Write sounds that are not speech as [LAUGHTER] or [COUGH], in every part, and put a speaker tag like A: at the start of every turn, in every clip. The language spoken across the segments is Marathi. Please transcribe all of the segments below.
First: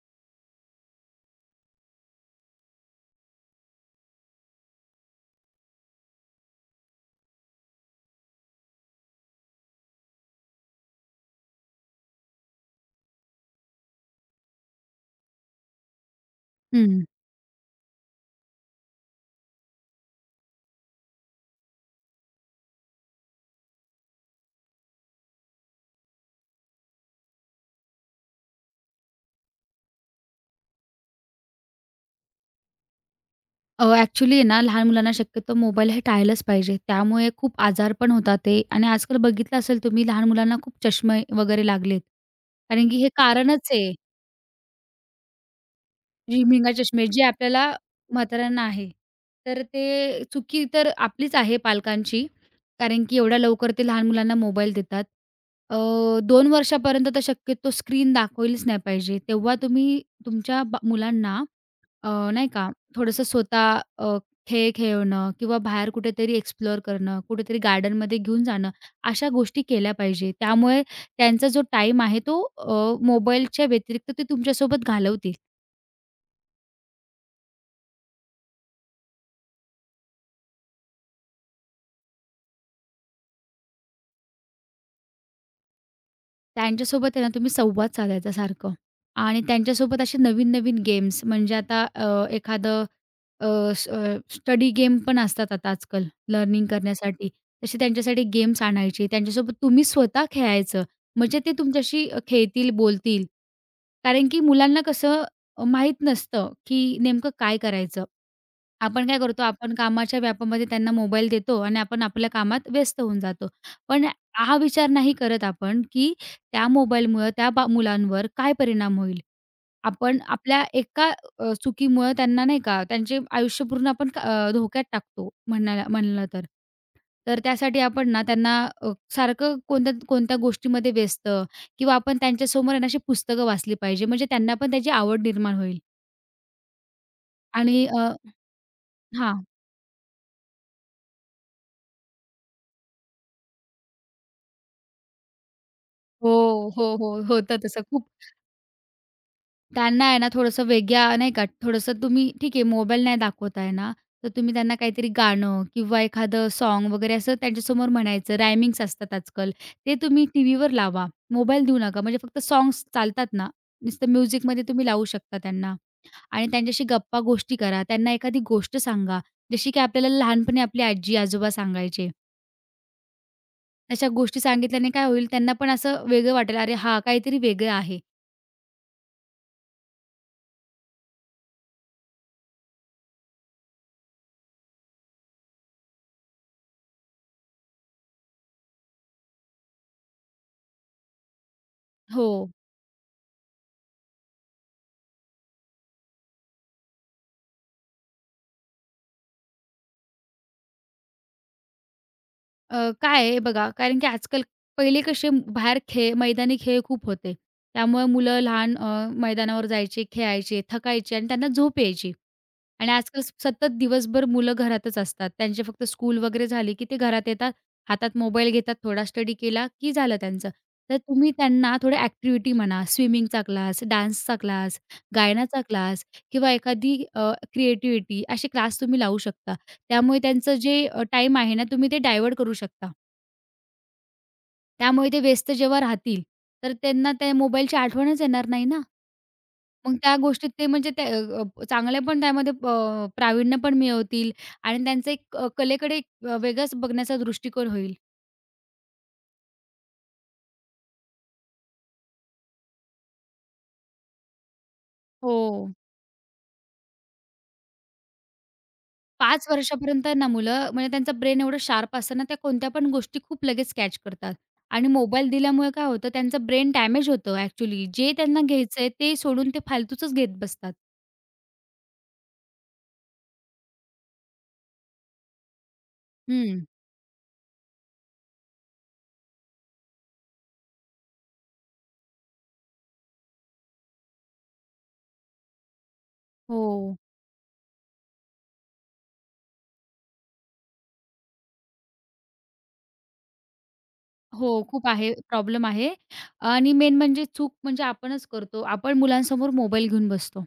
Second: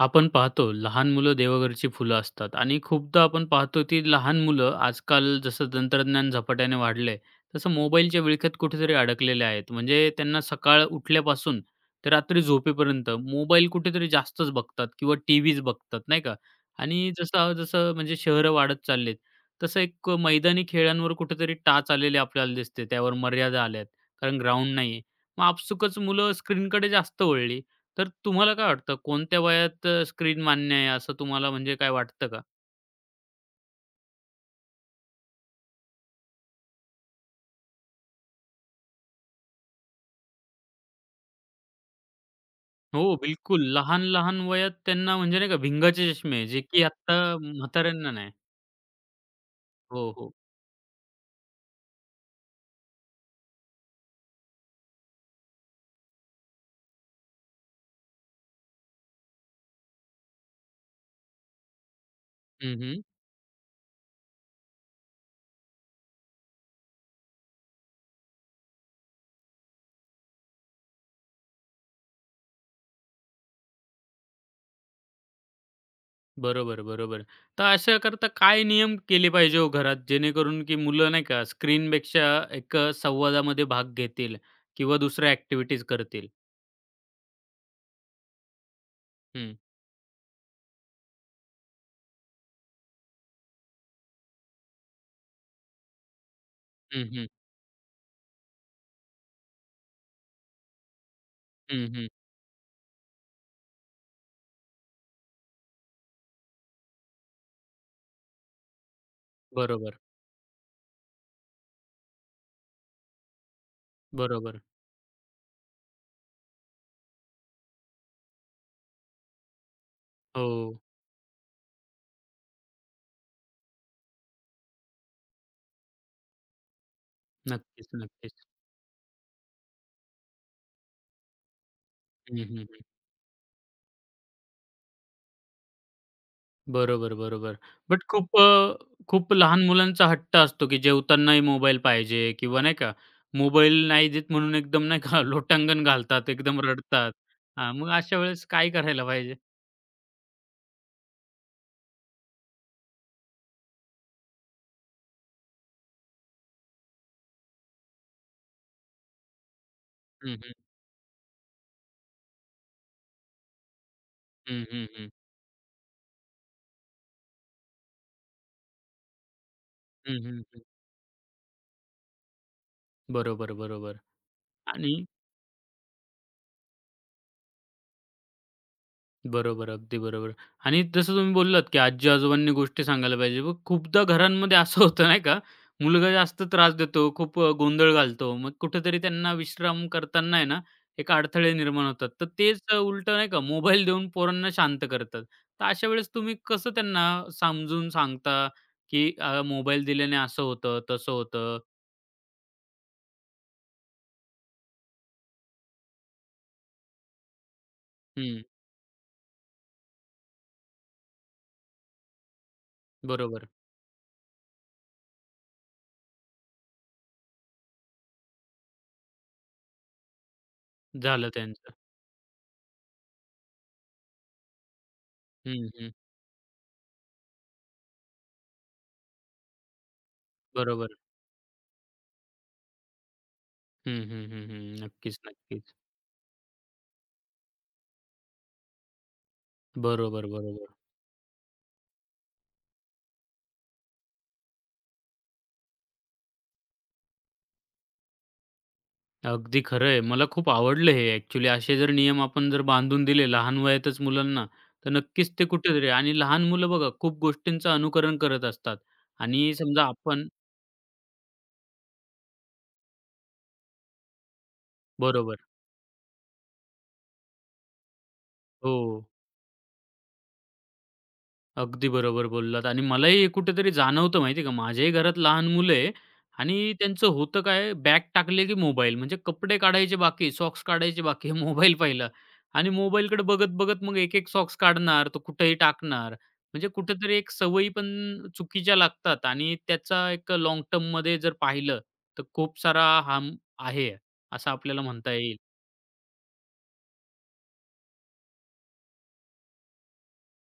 A: आपण पाहतो, लहान मुलं देवघरची फुलं असतात आणि खूपदा आपण पाहतो ती लहान मुलं आजकाल जसं तंत्रज्ञान झपाट्याने वाढलंय, तसं मोबाईलच्या विळख्यात कुठेतरी अडकलेले आहेत. म्हणजे त्यांना सकाळ उठल्यापासून ते रात्री झोपेपर्यंत मोबाईल कुठेतरी जास्तच बघतात किंवा टी व्हीच बघतात, नाही का.
B: हं.
A: आणि जसं जसं म्हणजे शहरं वाढत चाललेत, तसं एक मैदानी खेळांवर कुठेतरी टाच आलेले आपल्याला दिसते, त्यावर मर्यादा आल्यात. कारण ग्राउंड नाही. मग आपसुकच मुलं स्क्रीनकडे जास्त वळली. तर तुम्हाला काय वाटतं कोणत्या वयात स्क्रीन मान्य आहे, असं तुम्हाला म्हणजे काय वाटतं का?
B: ॲक्चुअली आहे ना, लहान मुलांना शक्यतो मोबाईल हे टाळलंच पाहिजे. त्यामुळे खूप आजार पण होतात ते आणि आजकाल बघितलं असेल तुम्ही लहान मुलांना खूप चष्मे वगैरे लागलेत. कारण की
A: हो,
B: हे
A: बिलकुल.
B: कारणच आहे
A: लहान-लहान वयात त्यांना म्हणजे नाही का भिंगाचे चष्मे जे
B: झिमिंगा
A: की
B: चष्मे
A: आत्ता
B: जे आपल्याला
A: म्हाताऱ्यांना नाही.
B: म्हाताऱ्यांना आहे. तर
A: हो,
B: ते
A: हो.
B: चुकी तर आपलीच आहे पालकांची. कारण की एवढ्या लवकर ते लहान मुलांना मोबाईल देतात. अ, 2 वर्षापर्यंत तर शक्यतो स्क्रीन दाखवलीच नाही पाहिजे. तेव्हा तुम्ही तुमच्या मुलांना नाही का,
A: हं, हं.
B: थोडंसं स्वतः खेळ खेळणं किंवा बाहेर कुठेतरी एक्सप्लोअर करणं, कुठेतरी गार्डनमध्ये घेऊन जाणं, अशा गोष्टी केल्या पाहिजे. त्यामुळे त्यांचा जो टाईम आहे तो मोबाईलच्या व्यतिरिक्त ते तुमच्यासोबत घालवतील.
A: बरोबर, बरोबर. तर अशाकरता काय नियम केले पाहिजे हो घरात, जेणेकरून की मुलं नाही का स्क्रीनपेक्षा एक संवादामध्ये भाग घेतील किंवा दुसऱ्या ॲक्टिव्हिटीज करतील?
B: त्यांच्यासोबत आहे ना तुम्ही संवाद साधायचा सारखं आणि
A: हं.
B: त्यांच्यासोबत असे नवीन-नवीन गेम्स म्हणजे आता एखादं अ, स्टडी गेम पण असतात आता आजकाल लर्निंग
A: हं, हं.
B: करण्यासाठी. तसे त्यांच्यासाठी गेम्स आणायचे. त्यांच्यासोबत तुम्ही स्वतः खेळायचं. म्हणजे ते
A: हं,
B: तुमच्याशी
A: हं.
B: खेळतील, बोलतील. कारण की मुलांना कसं माहीत नसतं, की नेमकं काय करायचं. आपण काय करतो, आपण
A: बरोबर,
B: कामाच्या व्यापामध्ये त्यांना मोबाईल देतो आणि आपण आपल्या कामात व्यस्त होऊन जातो. पण हा
A: बरोबर.
B: विचार नाही करत आपण, की त्या मोबाईलमुळं त्या मुलांवर काय परिणाम होईल. आपण आपल्या
A: हो.
B: एका चुकीमुळं त्यांना नाही का, त्यांचे आयुष्य पूर्ण आपण धोक्यात टाकतो म्हणायला म्हणलं तर. तर त्यासाठी
A: नक्कीच,
B: आपण ना
A: नक्कीच.
B: त्यांना सारखं कोणत्या कोणत्या गोष्टीमध्ये व्यस्त किंवा आपण
A: हं, हं.
B: त्यांच्यासमोर आहे ना अशी पुस्तकं वाचली पाहिजे. म्हणजे त्यांना पण त्याची आवड निर्माण होईल
A: बरोबर, बरोबर.
B: आणि
A: बट खूप खूप
B: हां.
A: लहान मुलांचा हट्ट असतो, की जेवतानाही मोबाईल पाहिजे किंवा नाही का, मोबाईल नाही देत म्हणून एकदम नाही का [LAUGHS] लोटांगण
B: हो,
A: घालतात, एकदम
B: हो, हो.
A: रडतात.
B: होतं
A: हां,
B: तसं
A: मग
B: खूप.
A: अशा वेळेस काय करायला पाहिजे?
B: त्यांना आहे ना थोडंसं वेगळ्या नाही का, थोडंसं तुम्ही ठीक आहे मोबाईल नाही दाखवत आहे ना, तर तुम्ही त्यांना काहीतरी गाणं किंवा एखादं सॉन्ग वगैरे असं त्यांच्यासमोर म्हणायचं. रायमिंग्स असतात आजकाल. ते तुम्ही
A: हं, हं.
B: टीव्हीवर लावा. मोबाईल देऊ नका. म्हणजे फक्त सॉन्ग्स चालतात ना, नुसतं म्युझिकमध्ये
A: हं,
B: तुम्ही
A: हं,
B: लावू
A: हं.
B: शकता त्यांना आणि त्यांच्याशी गप्पा-गोष्टी करा. त्यांना एखादी गोष्ट सांगा. जशी की आपल्याला
A: हं, हं,
B: लहानपणी
A: हं.
B: आपली आजी-आजोबा सांगायचे.
A: बरोबर, बरोबर
B: तशा गोष्टी सांगितल्याने
A: आणि
B: काय होईल त्यांना पण असं वेगळं वाटेल. अरे हां, काहीतरी वेगळं आहे.
A: बरोबर, अगदी बरोबर. आणि जसं तुम्ही बोललात, की आजी-आजोबांनी गोष्टी सांगायला पाहिजे. मग खूपदा घरांमध्ये असं होतं नाही का, मुलगा जास्त त्रास देतो, खूप गोंधळ घालतो. मग कुठेतरी त्यांना विश्राम करताना आहे ना, एक अडथळे निर्माण होतात. तर
B: हो.
A: तेच उलटं नाही का मोबाईल देऊन पोरांना शांत करतात. तर अशा वेळेस तुम्ही कसं त्यांना समजून सांगता, की मोबाईल दिल्याने असं होतं, तसं होतं?
B: काय आहे बघा, कारण की आजकाल पहिले कसे बाहेर खेळ मैदानी खेळ खूप होते. त्यामुळे मुलं
A: हं,
B: लहान मैदानावर जायचे, खेळायचे, थकायचे आणि त्यांना झोप यायची. आणि आजकाल
A: बरोबर.
B: सतत दिवसभर मुलं घरातच असतात. त्यांचे फक्त स्कूल वगैरे झाली, की ते घरात येतात, हातात मोबाईल घेतात, थोडा स्टडी केला, की झालं त्यांचं. तर
A: झालं
B: तुम्ही
A: त्यांचं.
B: त्यांना थोड्या ॲक्टिव्हिटी म्हणा, स्विमिंगचा क्लास, डान्सचा क्लास, गायनाचा
A: हं, हं.
B: क्लास किंवा एखादी क्रिएटिव्हिटी असे क्लास तुम्ही लावू शकता. त्यामुळे त्यांचं जे
A: बरोबर.
B: टाईम आहे ना, तुम्ही ते डायव्हर्ट करू शकता.
A: हं, हं, हं, हं.
B: त्यामुळे
A: नक्कीच,
B: ते व्यस्त
A: नक्कीच.
B: जेव्हा राहतील, तर त्यांना त्या मोबाईलची आठवणच येणार नाही ना. मग त्या
A: बरोबर,
B: गोष्टीत ते
A: बरोबर.
B: म्हणजे त्या अ, अ, चांगल्या पण त्यामध्ये प्रावीण्य पण मिळवतील आणि त्यांचा एक कलेकडे एक वेगळाच बघण्याचा दृष्टिकोन होईल.
A: अगदी खरं आहे. मला खूप आवडलं हे ॲक्चुअली. असे जर नियम आपण जर बांधून दिले लहान वयातच मुलांना, तर नक्कीच ते
B: हो.
A: कुठेतरी. आणि लहान मुलं बघा, खूप गोष्टींचं अनुकरण करत असतात.
B: 5
A: आणि समजा
B: वर्षापर्यंत ना
A: आपण
B: मुलं म्हणजे त्यांचं ब्रेन एवढं शार्प असतं ना, त्या कोणत्या पण गोष्टी खूप लगेच कॅच करतात आणि मोबाईल
A: बरोबर.
B: दिल्यामुळे काय होतं त्यांचं ब्रेन डॅमेज होतं ॲक्चुअली. जे त्यांना घ्यायचंय
A: हो.
B: ते सोडून ते फालतूचच घेत बसतात.
A: अगदी बरोबर बोललात आणि मलाही हे कुठेतरी जाणवतं, माहिती आहे का, माझ्याही घरात लहान मुलं आहे.
B: हं.
A: आणि त्यांचं होतं काय, बॅग टाकले की मोबाईल, म्हणजे कपडे काढायचे बाकी, सॉक्स काढायचे बाकी, मोबाईल पाहिला आणि मोबाईलकडे बघत-बघत मग एक-एक सॉक्स काढणार, तो कुठेही टाकणार. म्हणजे
B: हो.
A: कुठेतरी एक सवयी पण चुकीच्या लागतात आणि त्याचा एक लाँग टर्ममध्ये जर पाहिलं, तर खूप सारा हार्म आहे, असं
B: हो,
A: आपल्याला
B: खूप आहे,
A: म्हणता येईल.
B: प्रॉब्लेम आहे आणि मेन म्हणजे चूक म्हणजे आपणच करतो. आपण मुलांसमोर मोबाईल घेऊन बसतो.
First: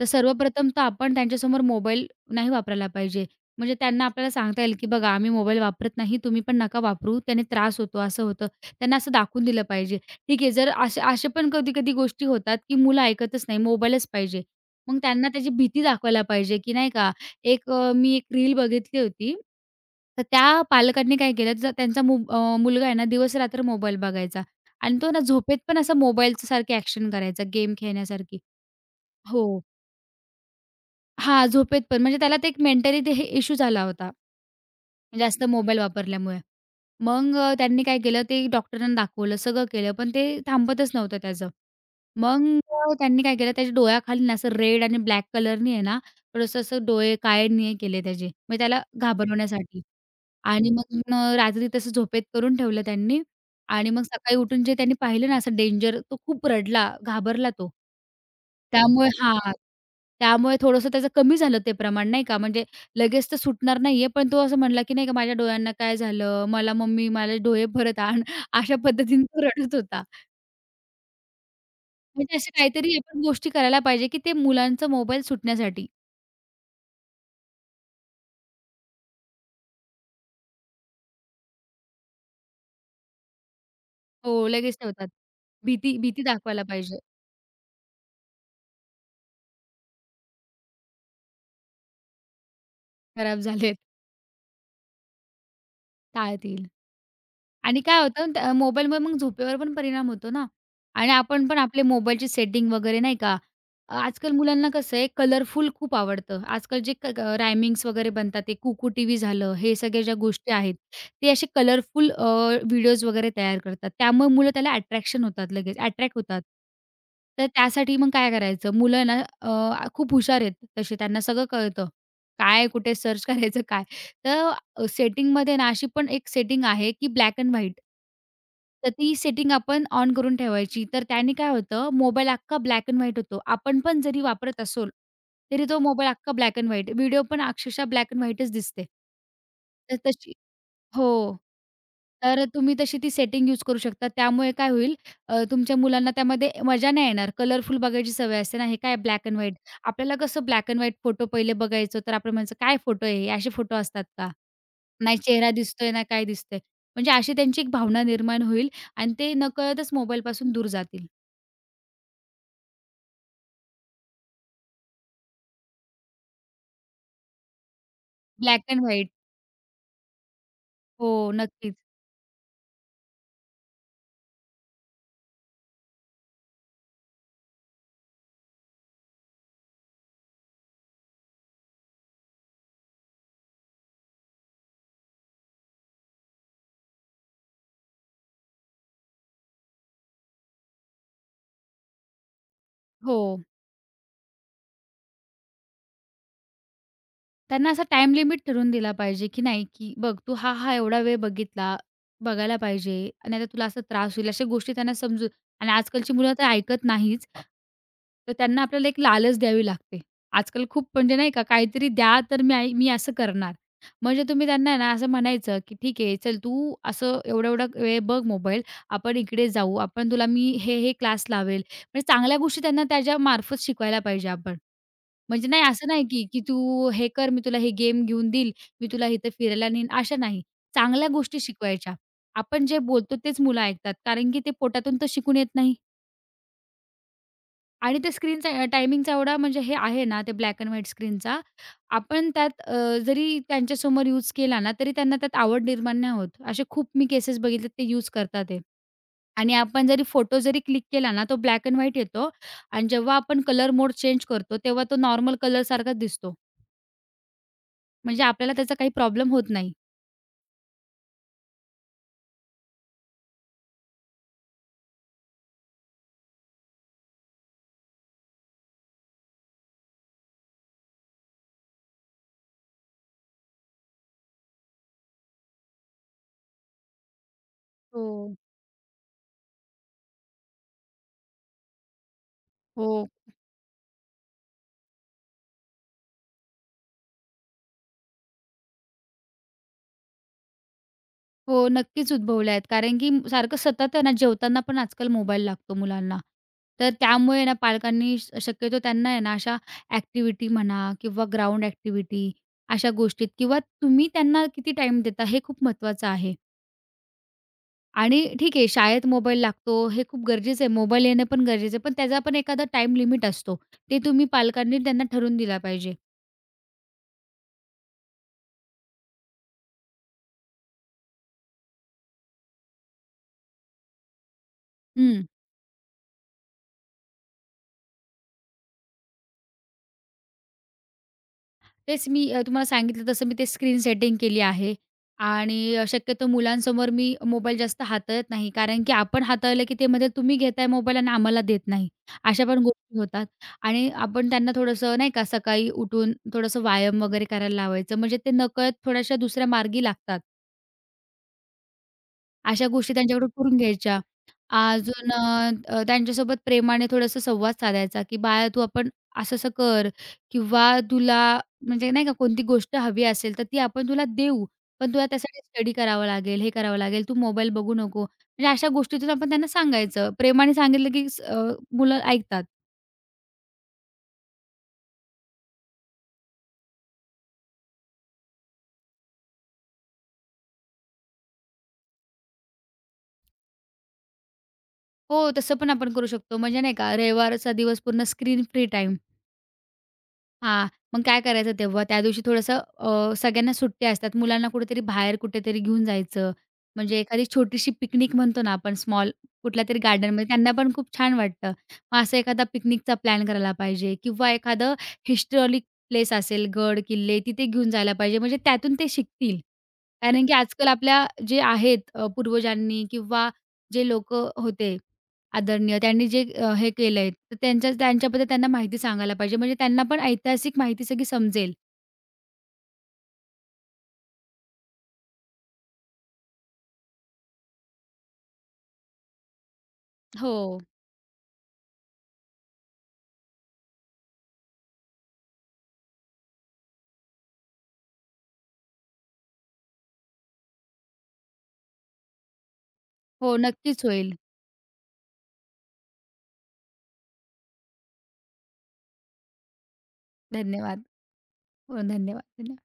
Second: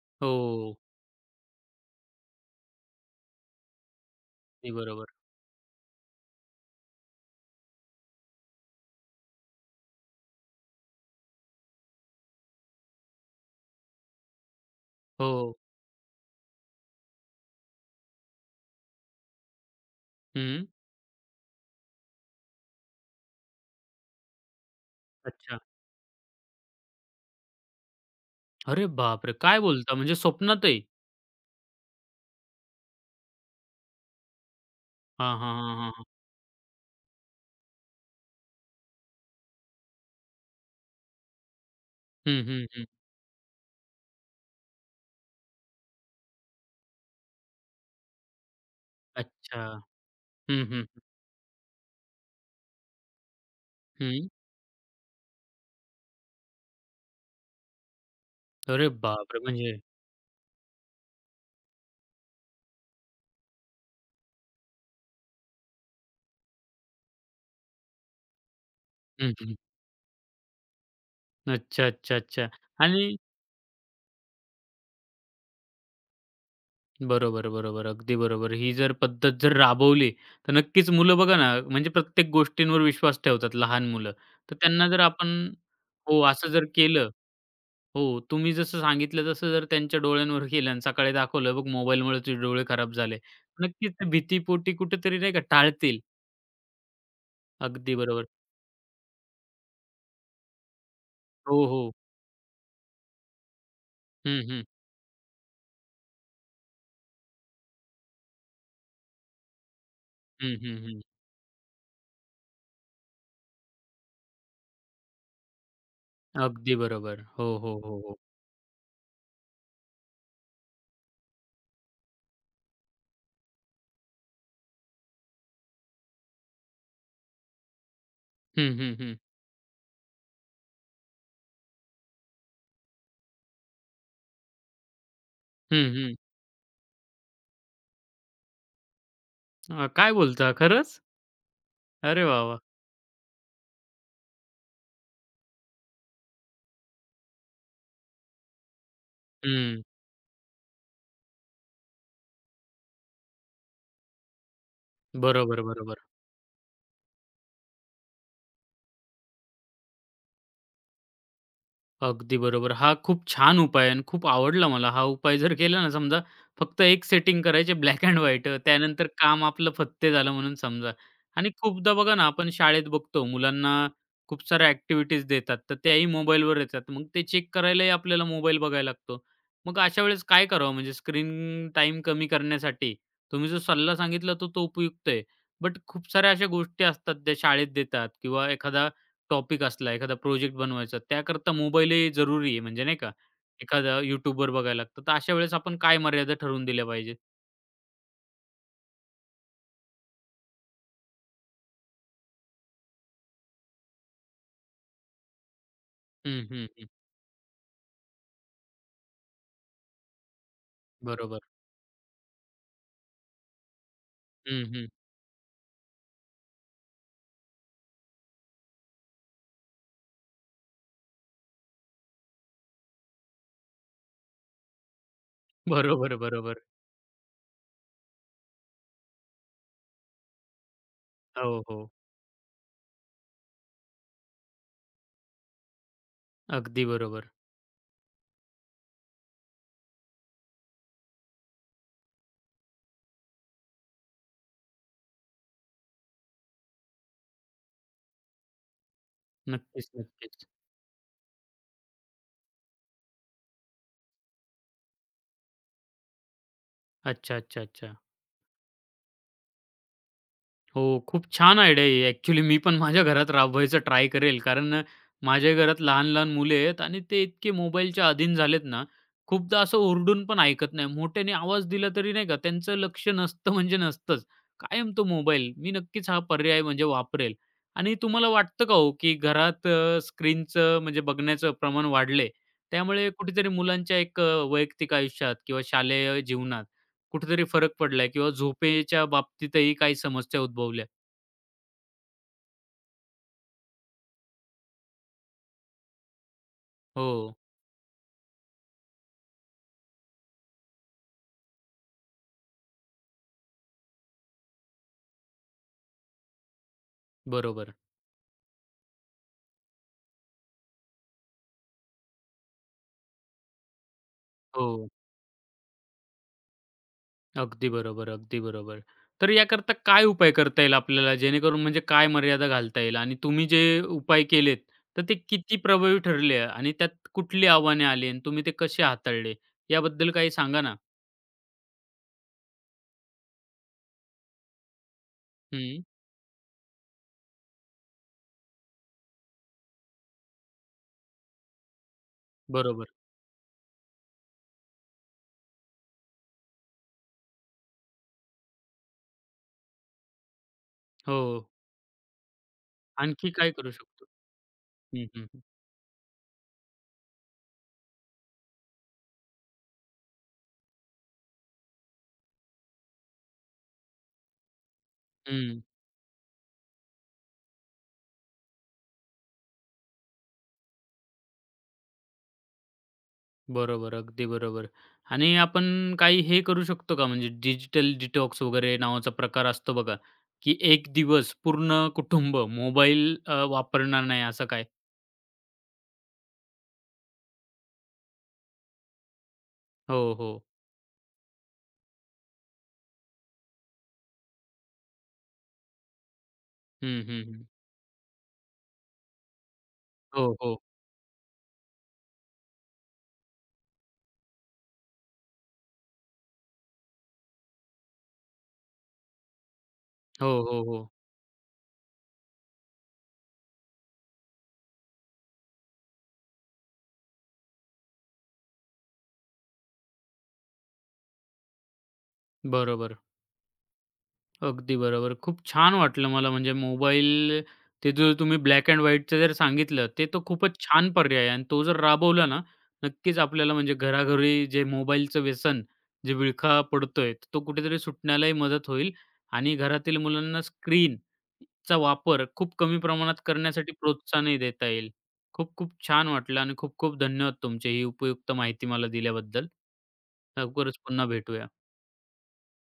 B: तर सर्वप्रथम
A: हो,
B: तर आपण त्यांच्यासमोर मोबाईल नाही वापरायला पाहिजे. म्हणजे त्यांना आपल्याला सांगता
A: अगदी
B: येईल, की "बघा,
A: बरोबर.
B: आम्ही मोबाईल वापरत नाही, तुम्ही पण नका वापरू, त्याने त्रास होतो, असं होतं." त्यांना असं दाखवून दिलं पाहिजे. ठीक आहे, जर असे असे पण कधी-कधी गोष्टी होतात, की मुलं ऐकतच नाही, मोबाईलच पाहिजे. मग त्यांना त्याची
A: हो.
B: भीती दाखवायला पाहिजे, की नाही का, एक मी एक रील बघितली होती. तर त्या
A: हं.
B: पालकांनी काय केलं, त्यांचा मुलगा आहे ना दिवसरात्र मोबाईल बघायचा आणि तो ना झोपेत
A: अच्छा.
B: पण असा मोबाईलच्या सारखी ॲक्शन करायचा, गेम खेळण्यासारखी.
A: अरे बापरे! काय
B: हो.
A: बोलता, म्हणजे स्वप्नातही?
B: हां, झोपेत पण. म्हणजे त्याला ते एक मेंटली ते हे इश्यू झाला होता,
A: हां,
B: जास्त
A: हां, हां,
B: मोबाईल
A: हां, हां.
B: वापरल्यामुळे. मग त्यांनी काय केलं, ते डॉक्टरांना दाखवलं, सगळं केलं, पण ते थांबतच नव्हतं त्याचं. मग
A: हं, हं, हं.
B: त्यांनी काय केलं, त्याच्या डोळ्याखाली ना असं रेड आणि ब्लॅक कलरनी आहे ना, थोडंसं असं डोळे काळे निळे केले त्याचे, म्हणजे त्याला
A: अच्छा.
B: घाबरवण्यासाठी.
A: हं,
B: आणि
A: हं,
B: मग रात्री तसं झोपेत करून ठेवलं त्यांनी आणि मग
A: हं.
B: सकाळी उठून जे त्यांनी पाहिलं ना असं डेंजर, तो खूप रडला, घाबरला तो.
A: अरे
B: त्यामुळे
A: बापरे!
B: हां,
A: म्हणजे
B: त्यामुळे थोडंसं त्याचं कमी झालं ते प्रमाण नाही का, म्हणजे लगेच तर सुटणार नाहीये, पण तो असं म्हणला, की नाही का "माझ्या डोळ्यांना काय झालं? मला मम्मी माझे डोळे परत आण." [LAUGHS] अशा पद्धतीने
A: हं,
B: तो
A: हं.
B: रडत होता.
A: अच्छा, अच्छा,
B: म्हणजे
A: अच्छा.
B: अशा काहीतरी
A: आणि
B: आपण गोष्टी करायला पाहिजे, की ते मुलांचा मोबाईल सुटण्यासाठी
A: बरोबर, बरोबर. अगदी बरोबर. ही जर पद्धत जर राबवली, तर नक्कीच मुलं बघा ना, म्हणजे प्रत्येक गोष्टींवर विश्वास ठेवतात लहान मुलं.
B: हो,
A: तर
B: लगेच
A: त्यांना जर
B: ठेवतात.
A: आपण
B: भीती
A: हो,
B: भीती
A: असं
B: दाखवायला
A: जर
B: पाहिजे.
A: केलं, हो, तुम्ही जसं सांगितलं तसं जर त्यांच्या डोळ्यांवर केलं आणि सकाळी दाखवलं, "बघ मोबाईलमुळे तुझे डोळे खराब झाले."
B: खराब झालेत,
A: नक्कीच ते भीतीपोटी कुठेतरी नाही का टाळतील.
B: टाळतील. आणि
A: अगदी
B: काय
A: बरोबर.
B: होतं त्या मोबाईलमुळे मग झोपेवर पण परिणाम होतो ना आणि आपण पण
A: हो,
B: आपले
A: हो.
B: मोबाईलची सेटिंग वगैरे नाही का, आजकाल
A: हं, हं.
B: मुलांना कसं आहे कलरफुल खूप आवडतं. आजकाल जे क क- रायमिंग्स वगैरे बनतात ते कुकू टीव्ही झालं, हे सगळ्या ज्या गोष्टी
A: हं,
B: आहेत,
A: हं, हं.
B: ते असे कलरफुल व्हिडिओज वगैरे तयार करतात. त्यामुळे मुलं त्याला अट्रॅक्शन होतात लगेच अट्रॅक्ट होतात.
A: अगदी बरोबर.
B: तर
A: हो, हो,
B: त्यासाठी
A: हो,
B: मग
A: हो.
B: काय करायचं मुलं ना खूप हुशार आहेत तसे त्यांना सगळं कळतं. काय कुठे सर्च करायचं काय. तर सेटिंगमध्ये ना अशी पण एक सेटिंग आहे, की ब्लॅक एंड व्हाईट.
A: हं,
B: तर
A: हं,
B: ती
A: हं.
B: सेटिंग आपण ऑन करून ठेवायची. तर त्याने काय होतं, मोबाईल अख्खा ब्लॅक एंड व्हाईट होतो. आपण पण जरी वापरत असोल, तरी तो
A: हं,
B: मोबाईल
A: हं.
B: अख्खा ब्लॅक एंड व्हाईट. व्हिडिओ पण अक्षरशः ब्लॅक एंड व्हाईटच दिसते. तर
A: काय
B: तशी
A: बोलता? खरंच?
B: हो.
A: अरे वाह,
B: तर
A: वाह!
B: तुम्ही तशी ती सेटिंग यूज करू शकता. त्यामुळे काय होईल तुमच्या मुलांना त्यामध्ये मजा नाही येणार. कलरफुल बघायची सवय असते ना. हे काय ब्लॅक एंड व्हाईट.
A: हं.
B: आपल्याला कसं ब्लॅक एंड व्हाईट फोटो पहिले बघायचो, तर आपण म्हणायचो, "काय फोटो आहे हे? असे फोटो असतात का? नाही चेहरा
A: बरोबर,
B: दिसतोय, ना
A: बरोबर.
B: काय दिसतंय." म्हणजे अशी त्यांची एक भावना निर्माण होईल आणि ते नकळतच मोबाईलपासून दूर जातील.
A: अगदी बरोबर. हा खूप छान उपाय आहे आणि खूप आवडला मला. हा उपाय जर केला ना समजा, फक्त एक सेटिंग करायची black and white,
B: black and
A: त्यानंतर
B: व्हाईट.
A: काम आपलं फत्ते झालं म्हणून समजा.
B: हो,
A: आणि
B: नक्कीच.
A: खूपदा बघा ना, आपण शाळेत बघतो मुलांना खूप साऱ्या ॲक्टिव्हिटीज देतात, तर त्याही मोबाईलवर येतात. मग ते चेक करायलाही आपल्याला मोबाईल बघायला लागतो. मग अशा वेळेस काय करावं म्हणजे स्क्रीन टाईम कमी करण्यासाठी? तुम्ही जो सल्ला सांगितला तो, तो उपयुक्त आहे. बट खूप साऱ्या अशा गोष्टी असतात त्या शाळेत देतात किंवा एखादा टॉपिक असला, एखादा प्रोजेक्ट बनवायचा, त्याकरता मोबाईलही जरुरी आहे म्हणजे नाही का.
B: हो.
A: एखादा YouTubeवर बघायला लागतं. तर अशा वेळेस आपण काय मर्यादा ठरवून दिल्या पाहिजेत?
B: त्यांना असा टाइम लिमिट ठरवून दिला पाहिजे, की नाही, की बघ तू हा, हा एवढा वेळ बघितला बघायला पाहिजे. नाहीतर तुला असा त्रास होईल. अशा गोष्टी त्यांना समजून आणि आजकालची मुलं तर
A: हं, हं,
B: ऐकत
A: हं.
B: नाहीच. तर त्यांना आपल्याला एक लालच द्यावी लागते. आजकाल खूप म्हणजे नाही
A: बरोबर.
B: का काहीतरी द्या तर मी आई मी असं करणार. म्हणजे तुम्ही
A: हं,
B: त्यांना आहे
A: हं.
B: ना असं म्हणायचं, की "ठीक आहे, चल तू असं एवढा-एवढा वेळ बघ मोबाईल. आपण इकडे जाऊ. आपण तुला मी हे, हे क्लास लावेल." म्हणजे चांगल्या गोष्टी त्यांना त्याच्यामार्फत शिकवायला पाहिजे आपण. म्हणजे नाही असं नाही,
A: बरोबर,
B: की की
A: बरोबर.
B: तू हे कर, मी तुला हे गेम घेऊन देईल, मी तुला इथं फिरायला नेईन, अशा नाही. चांगल्या गोष्टी
A: हो, हो.
B: शिकवायच्या. आपण जे बोलतो तेच मुलं ऐकतात, कारण की ते पोटातून तर शिकून येत नाही.
A: अगदी बरोबर.
B: आणि ते स्क्रीनचा टायमिंगचा एवढा म्हणजे हे आहे ना, ते ब्लॅक एंड व्हाईट स्क्रीनचा, आपण त्यात जरी त्यांच्यासमोर यूज केला ना, तरी त्यांना त्यात आवड निर्माण नाही होत. असे खूप मी केसेस बघितले ते यूज करतात आहे. आणि आपण
A: नक्कीच,
B: जरी फोटो
A: नक्कीच.
B: जरी क्लिक केला ना, तो ब्लॅक एंड व्हाईट येतो आणि जेव्हा आपण कलर मोड चेंज करतो, तेव्हा तो नॉर्मल कलरसारखाच दिसतो.
A: अच्छा, अच्छा, अच्छा.
B: म्हणजे आपल्याला त्याचा काही प्रॉब्लेम होत नाही.
A: हो, खूप छान आयडिया आहे ही. मी पण माझ्या घरात राबवायचं ट्राय करेल. कारण माझ्या घरात लहान-लहान मुले आहेत आणि ते इतके मोबाईलच्या अधीन झालेत ना, खूपदा असं ओरडून पण ऐकत नाही. मोठ्याने आवाज दिला तरी नाही का त्यांचं लक्ष नसतं म्हणजे नसतंच. कायम तो मोबाईल. मी नक्कीच हा पर्याय म्हणजे वापरेल. आणि तुम्हाला
B: हो.
A: वाटतं का हो, की घरात स्क्रीनचं म्हणजे बघण्याचं प्रमाण वाढले,
B: हो.
A: त्यामुळे कुठेतरी मुलांच्या एक वैयक्तिक आयुष्यात किंवा शालेय जीवनात कुठेतरी फरक पडलाय किंवा झोपेच्या बाबतीतही काही समस्या उद्भवल्या?
B: हो, नक्कीच उद्भवल्या आहेत. कारण की सारखं सतत आहे ना, जेवताना पण आजकाल मोबाईल लागतो मुलांना. तर
A: हो,
B: त्यामुळे ना, पालकांनी शक्यतो त्यांना आहे ना, अशा ॲक्टिव्हिटी म्हणा किंवा ग्राउंड ॲक्टिव्हिटी अशा गोष्टीत किंवा तुम्ही त्यांना किती टाईम देता हे खूप महत्त्वाचं आहे.
A: बरोबर.
B: आणि ठीक आहे, शाळेत मोबाईल लागतो हे खूप गरजेचं आहे. मोबाईल येणं पण गरजेचं आहे. पण त्याचा पण एखादा टाईम लिमिट असतो. ते तुम्ही पालकांनी
A: हो,
B: त्यांना ठरवून दिला पाहिजे.
A: अगदी बरोबर, अगदी बरोबर. तर याकरता काय उपाय करता येईल आपल्याला, जेणेकरून म्हणजे काय मर्यादा घालता येईल आणि तुम्ही जे उपाय केलेत, तर ते
B: हं.
A: किती प्रभावी ठरले आणि त्यात कुठली आव्हाने आली आणि तुम्ही ते कसे हाताळले? याबद्दल काही सांगा ना?
B: तेच मी तुम्हाला सांगितलं तसं मी ते स्क्रीन सेटिंग केली आहे आणि
A: हं,
B: शक्यतो मुलांसमोर मी मोबाईल जास्त हाताळत नाही. कारण की आपण हाताळलं की ते म्हणतील, "तुम्ही घेताय मोबाईल आणि आम्हाला देत नाही." अशा पण
A: बरोबर.
B: गोष्टी होतात आणि आपण त्यांना थोडंसं नाही का सकाळी उठून थोडंसं व्यायाम वगैरे करायला लावायचं. म्हणजे ते नकळत थोड्याशा दुसऱ्या मार्गी लागतात.
A: हो,
B: अशा गोष्टी त्यांच्याकडून
A: आणखी काय
B: करून
A: करू
B: घ्यायच्या.
A: शकतो? हं,
B: अजून
A: हं, हं.
B: अ, त्यांच्यासोबत प्रेमाने थोडासा संवाद साधायचा, की "बाळा तू आपण असं-असं कर किंवा तुला म्हणजे नाही का कोणती गोष्ट हवी असेल तर ती आपण तुला देऊ. पण तुला त्यासाठी स्टडी करावा लागेल, हे करावं लागेल, तू मोबाईल बघू नको." म्हणजे अशा गोष्टीतून आपण त्यांना सांगायचं. प्रेमाने सांगितलं की मुलं ऐकतात.
A: बरोबर, अगदी बरोबर. आणि आपण काही हे करू शकतो का म्हणजे डिजिटल डिटॉक्स वगैरे नावाचा प्रकार असतो बघा, की 1 दिवस पूर्ण कुटुंब मोबाईल वापरणार नाही असं काय?
B: हो, तसं पण आपण करू शकतो. म्हणजे नाही का रविवारचा दिवस पूर्ण स्क्रीन फ्री टाईम.
A: हो, हो.
B: हां, मग काय करायचं तेव्हा? त्या दिवशी थोडंसं सगळ्यांना सुट्ट्या असतात. मुलांना कुठेतरी बाहेर कुठेतरी घेऊन जायचं. म्हणजे
A: हं, हं,
B: एखादी
A: हं.
B: छोटीशी पिकनिक म्हणतो ना आपण स्मॉल कुठल्यातरी गार्डनमध्ये
A: हो,
B: त्यांना
A: हो.
B: पण खूप छान वाटतं. मग असं एखादा पिकनिकचा प्लॅन करायला पाहिजे किंवा एखादं हिस्टॉरिक प्लेस असेल, गड, किल्ले तिथे घेऊन जायला पाहिजे. म्हणजे त्यातून ते शिकतील. कारण
A: हो,
B: की
A: हो,
B: आजकाल
A: हो.
B: आपल्या जे आहेत पूर्वजांनी किंवा जे लोकं होते आदरणीय त्यांनी जे हे केलंय, तर त्यांच्या त्यांच्याबद्दल त्यांना माहिती सांगायला पाहिजे. म्हणजे त्यांना पण ऐतिहासिक माहिती सगळी समजेल.
A: बरोबर. अगदी बरोबर. खूप छान वाटलं मला. म्हणजे मोबाईल ते जो तुम्ही ब्लॅक एंड व्हाईटचं जर सांगितलं, ते तर
B: हो.
A: खूपच छान पर्याय आहे आणि तो जर राबवला ना, नक्कीच आपल्याला म्हणजे घराघरी जे मोबाईलचं व्यसन, जे विळखा पडतोय, तो कुठेतरी सुटण्यालाही मदत होईल आणि घरातील मुलांना स्क्रीनचा वापर खूप कमी प्रमाणात
B: हो,
A: करण्यासाठी
B: नक्कीच होईल.
A: प्रोत्साहनही देता येईल. खूप खूप छान वाटलं आणि खूप खूप धन्यवाद तुमचे, ही उपयुक्त माहिती मला दिल्याबद्दल. लवकरच
B: धन्यवाद.
A: पुन्हा भेटूया.
B: हो, धन्यवाद. धन्यवाद.